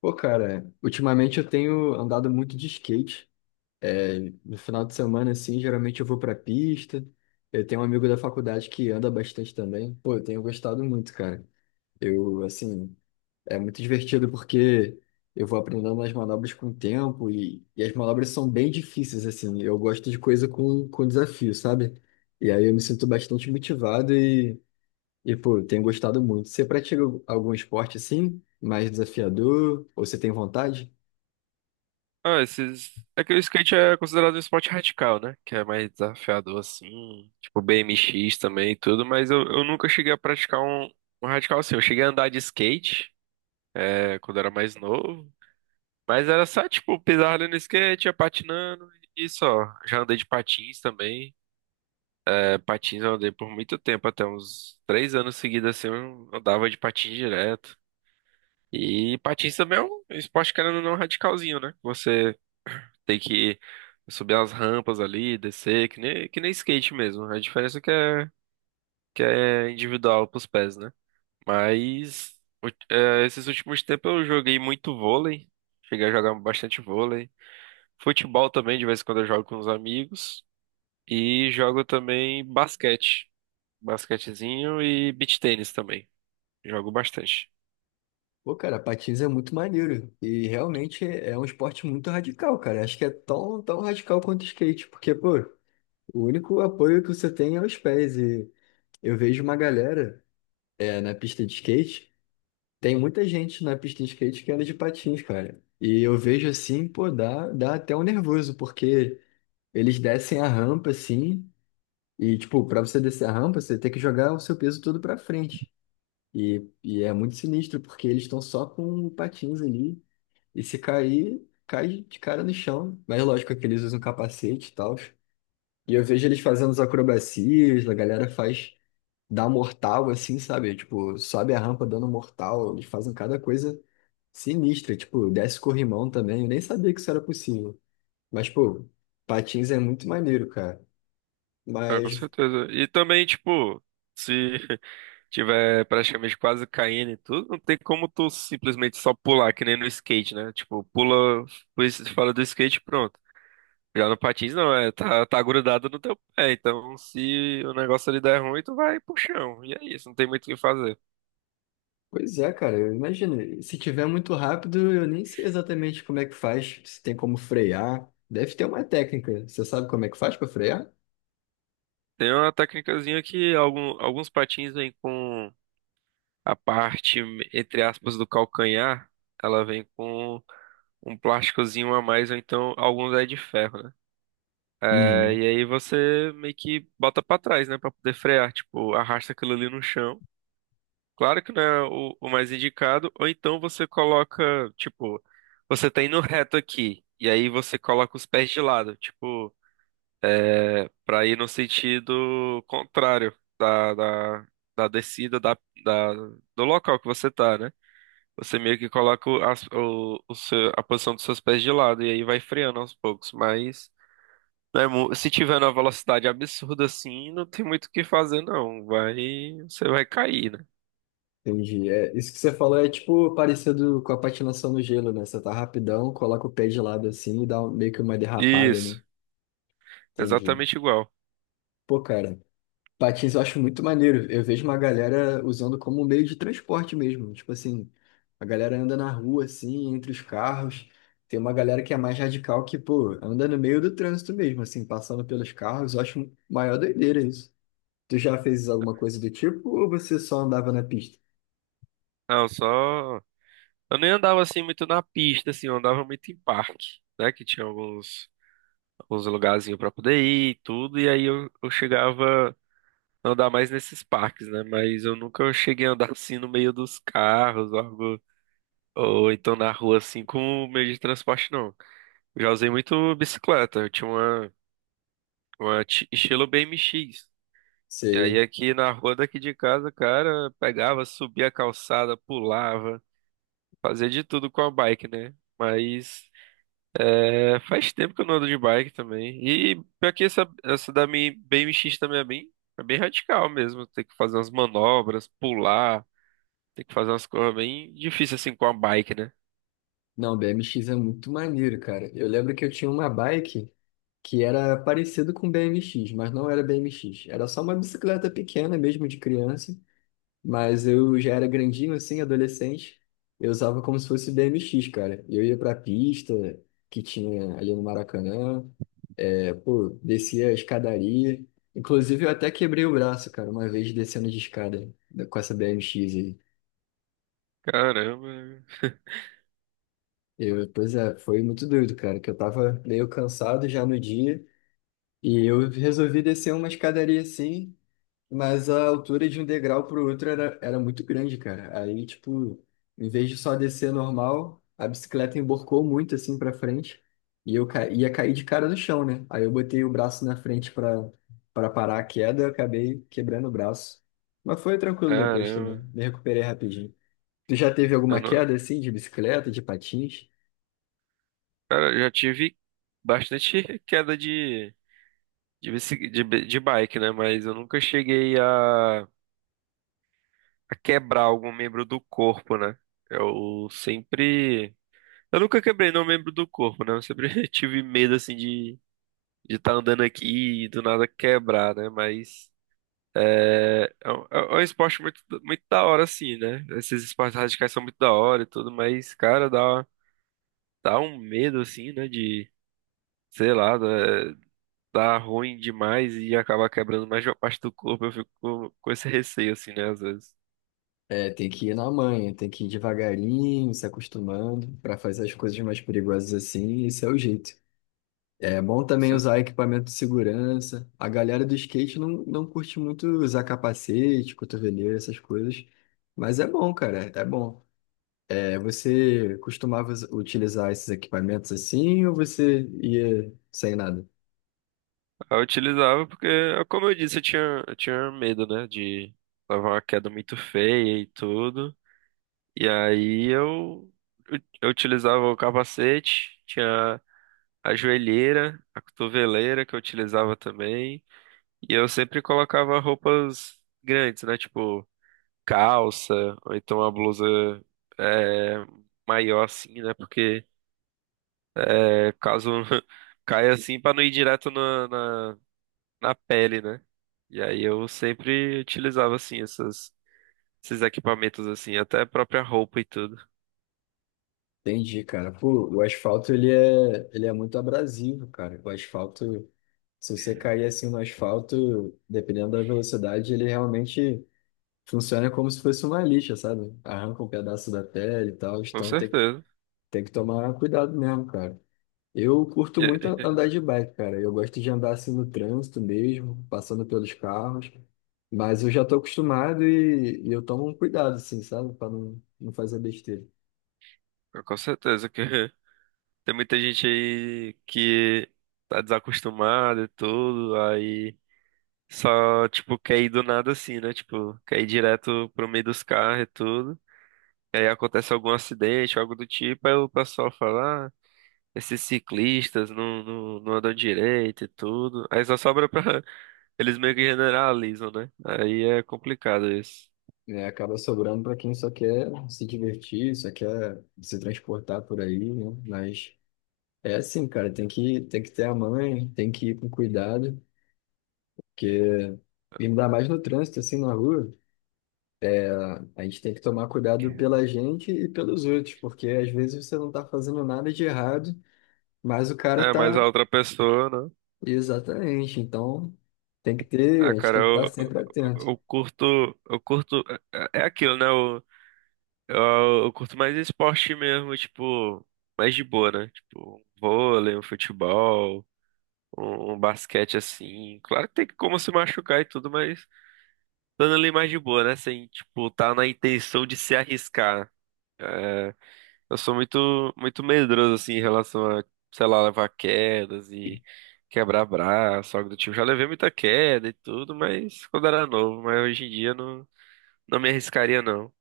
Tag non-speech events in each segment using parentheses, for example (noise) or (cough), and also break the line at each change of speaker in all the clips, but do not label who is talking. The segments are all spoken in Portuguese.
Pô, cara, ultimamente eu tenho andado muito de skate. É, no final de semana, assim, geralmente eu vou pra pista. Eu tenho um amigo da faculdade que anda bastante também. Pô, eu tenho gostado muito, cara. Eu, assim, é muito divertido porque eu vou aprendendo as manobras com o tempo e as manobras são bem difíceis, assim. Eu gosto de coisa com desafio, sabe? E aí eu me sinto bastante motivado e, pô, eu tenho gostado muito. Você pratica algum esporte assim, mais desafiador, ou você tem vontade?
Ah, esses. É que o skate é considerado um esporte radical, né? Que é mais desafiador, assim. Tipo, BMX também e tudo, mas eu nunca cheguei a praticar um radical assim. Eu cheguei a andar de skate, quando era mais novo. Mas era só, tipo, pisar ali no skate, ia patinando e só. Já andei de patins também. É, patins eu andei por muito tempo, até uns três anos seguidos, assim, eu andava de patins direto. E patins também é um esporte, querendo ou não, radicalzinho, né? Você tem que subir as rampas ali, descer, que nem skate mesmo. A diferença é que é individual pros pés, né? Mas u- É, esses últimos tempos eu joguei muito vôlei. Cheguei a jogar bastante vôlei. Futebol também, de vez em quando eu jogo com os amigos. E jogo também basquete. Basquetezinho e beach tênis também. Jogo bastante.
Pô, cara, patins é muito maneiro. E realmente é um esporte muito radical, cara. Acho que é tão radical quanto o skate, porque, pô, o único apoio que você tem é os pés. E eu vejo uma galera na pista de skate. Tem muita gente na pista de skate que anda de patins, cara. E eu vejo assim, pô, dá até um nervoso, porque eles descem a rampa assim. E, tipo, pra você descer a rampa, você tem que jogar o seu peso todo pra frente. E é muito sinistro, porque eles estão só com patins ali. E se cair, cai de cara no chão. Mas lógico é que eles usam capacete e tal. E eu vejo eles fazendo as acrobacias, a galera faz, dá mortal assim, sabe? Tipo, sobe a rampa dando mortal. Eles fazem cada coisa sinistra. Tipo, desce corrimão também. Eu nem sabia que isso era possível. Mas, pô, patins é muito maneiro, cara.
Ah, com
Mas
certeza. E também, tipo, se (laughs) tiver praticamente quase caindo e tudo, não tem como tu simplesmente só pular, que nem no skate, né? Tipo, pula, pois fala do skate, pronto. Já no patins não, é, tá grudado no teu pé, então se o negócio ali der ruim, tu vai pro chão, e é isso, não tem muito o que fazer.
pois é, cara, eu imagino. Se tiver muito rápido, eu nem sei exatamente como é que faz, se tem como frear. Deve ter uma técnica. Você sabe como é que faz para frear?
Tem uma técnicazinha que alguns patins vêm com a parte, entre aspas, do calcanhar, ela vem com um plásticozinho a mais, ou então alguns é de ferro, né? É,
Uhum.
e aí você meio que bota pra trás, né, pra poder frear, tipo, arrasta aquilo ali no chão. Claro que não é o mais indicado, ou então você coloca, tipo, você tá indo reto aqui, e aí você coloca os pés de lado, tipo, pra ir no sentido contrário da, da, da descida da do local que você tá, né? Você meio que coloca o, as- o seu- a posição dos seus pés de lado, e aí vai freando aos poucos, mas. Se tiver numa velocidade absurda assim, não tem muito o que fazer, não. Vai, você vai cair, né?
Entendi. É, isso que você falou é tipo parecido com a patinação no gelo, né? Você tá rapidão, coloca o pé de lado assim e dá um- meio que uma derrapada, né?
Isso,
Entendi.
exatamente igual.
Pô, cara. Patins eu acho muito maneiro. Eu vejo uma galera usando como meio de transporte mesmo. Tipo assim, a galera anda na rua, assim, entre os carros. Tem uma galera que é mais radical que, pô, anda no meio do trânsito mesmo, assim, passando pelos carros. Eu acho maior doideira isso. Tu já fez alguma coisa do tipo ou você só andava na pista?
Não, só. Eu nem andava assim muito na pista, assim, eu andava muito em parque, né? Que tinha alguns lugarzinhos pra poder ir e tudo, e aí eu chegava a andar mais nesses parques, né? Mas eu nunca cheguei a andar (laughs) assim no meio dos carros, ou algo, ou então na rua assim, com o meio de transporte, não. Eu já usei muito bicicleta, eu tinha uma. Estilo BMX. E aí
Sei.
aqui na rua daqui de casa, cara, pegava, subia a calçada, pulava, fazia de tudo com a bike, né? Mas é, faz tempo que eu não ando de bike também. E pior que essa da minha BMX também é bem radical mesmo. Tem que fazer umas manobras, pular, tem que fazer umas coisas bem difíceis assim com a bike, né?
Não, BMX é muito maneiro, cara. Eu lembro que eu tinha uma bike que era parecido com BMX, mas não era BMX. Era só uma bicicleta pequena mesmo de criança. Mas eu já era grandinho assim, adolescente. Eu usava como se fosse BMX, cara. Eu ia pra pista que tinha ali no Maracanã. É, pô, descia a escadaria. Inclusive, eu até quebrei o braço, cara, uma vez descendo de escada com essa BMX aí.
Caramba,
Eu, pois é, foi muito doido, cara, que eu tava meio cansado já no dia. E eu resolvi descer uma escadaria assim. Mas a altura de um degrau pro outro era muito grande, cara. Aí, tipo, em vez de só descer normal, a bicicleta emborcou muito assim pra frente e eu ca... ia cair de cara no chão, né? Aí eu botei o braço na frente pra para parar a queda, eu acabei quebrando o braço. Mas foi tranquilo depois também,
caramba.
me recuperei rapidinho. Tu já teve
Eu
alguma
não-
queda assim de bicicleta, de patins?
Cara, eu já tive bastante (laughs) queda de, bici- de, bi- de bike, né? Mas eu nunca cheguei a quebrar algum membro do corpo, né? Eu sempre. Eu nunca quebrei nenhum membro do corpo, né? Eu sempre (laughs) tive medo, assim, de estar andando aqui e do nada quebrar, né? Mas. É, é um esporte muito, muito da hora, assim, né? Esses esportes radicais são muito da hora e tudo, mas, cara, dá, dá um medo, assim, né? De, sei lá, né? Tá ruim demais e acabar quebrando mais de uma parte do corpo. Eu fico com esse receio, assim, né? Às vezes.
É, tem que ir na manha, tem que ir devagarinho, se acostumando pra fazer as coisas mais perigosas assim, esse é o jeito. É bom
Com
também
certeza.
usar equipamento de segurança. A galera do skate não curte muito usar capacete, cotoveleira, essas coisas. Mas é bom, cara, é bom. É, você costumava us- utilizar esses equipamentos assim ou você ia sem nada?
Eu utilizava porque, como eu disse, eu tinha medo, né? De levar uma queda muito feia e tudo. E aí eu utilizava o capacete, tinha a joelheira, a cotoveleira que eu utilizava também. E eu sempre colocava roupas grandes, né? Tipo calça, ou então uma blusa é, maior assim, né? Porque é, caso (laughs) caia assim pra não ir direto na pele, né? E aí eu sempre utilizava assim esses equipamentos assim, até a própria roupa e tudo.
Entendi, cara. Pô, o asfalto ele é muito abrasivo, cara. O asfalto, se você cair assim no asfalto, dependendo da velocidade, ele realmente funciona como se fosse uma lixa, sabe? Arranca um pedaço da pele e tal,
Com
então tem que
certeza.
tem que tomar cuidado mesmo, cara. Eu curto muito
É,
andar de bike, cara. Eu gosto de andar assim no trânsito mesmo, passando pelos carros. Mas eu já tô acostumado e eu tomo um cuidado, assim, sabe? Pra não fazer besteira.
com certeza que (laughs) tem muita gente aí que tá desacostumada e tudo, aí só tipo quer ir do nada assim, né? Tipo, quer ir direto pro meio dos carros e tudo. E aí acontece algum acidente, algo do tipo, aí o pessoal fala, "Ah, esses ciclistas não andam direito e tudo. Aí só sobra pra. (laughs) Eles meio que generalizam, né? Aí é complicado isso.
É, acaba sobrando pra quem só quer se divertir, só quer se transportar por aí, né? Mas é assim, cara, tem que ter a mãe, tem que ir com cuidado, porque ainda mais no trânsito, assim, na rua. A gente tem que tomar cuidado pela gente e pelos outros, porque às vezes você não está fazendo nada de errado, mas o cara
É, mas a
tá.
outra pessoa, né?
Exatamente. Então, tem que ter, a
Ah,
gente
cara,
tem que
eu,
estar
eu,
sempre atento.
eu curto. Eu curto. É aquilo, né? Eu curto mais esporte mesmo, tipo. Mais de boa, né? Tipo, um vôlei, um futebol, um basquete assim. Claro que tem como se machucar e tudo, mas dando ali mais de boa, né? Sem, tipo, tá na intenção de se arriscar. É, eu sou muito, muito medroso, assim, em relação a, sei lá, levar quedas e quebrar braço, algo do tipo. Já levei muita queda e tudo, mas quando era novo. Mas hoje em dia não, não me arriscaria, não.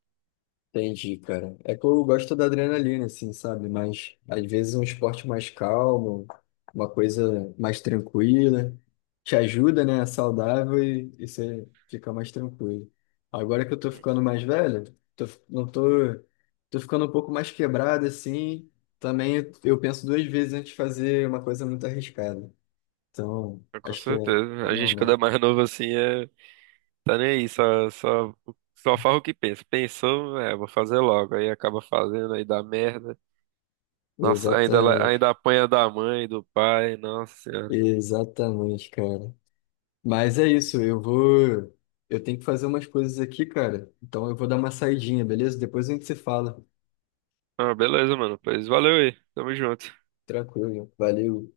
Entendi, cara. É que eu gosto da adrenalina, assim, sabe? Mas às vezes um esporte mais calmo, uma coisa mais tranquila, te ajuda, né? É saudável e você fica mais tranquilo. Agora que eu tô ficando mais velho, tô, fi- não tô, tô ficando um pouco mais quebrado, assim. Também eu penso duas vezes antes de fazer uma coisa muito arriscada. Então,
Mas com
acho que é,
certeza.
é
A gente, quando é
normal.
mais novo, assim, é, tá nem aí, só faz o que pensa. Pensou, é, vou fazer logo. Aí acaba fazendo, aí dá merda. Nossa,
Exatamente.
ainda apanha da mãe, do pai, nossa senhora.
Exatamente, cara. Mas é isso, eu vou. Eu tenho que fazer umas coisas aqui, cara. Então eu vou dar uma saidinha, beleza? Depois a gente se fala.
Ah, beleza, mano. Pois valeu aí. Tamo junto.
Tranquilo. Valeu.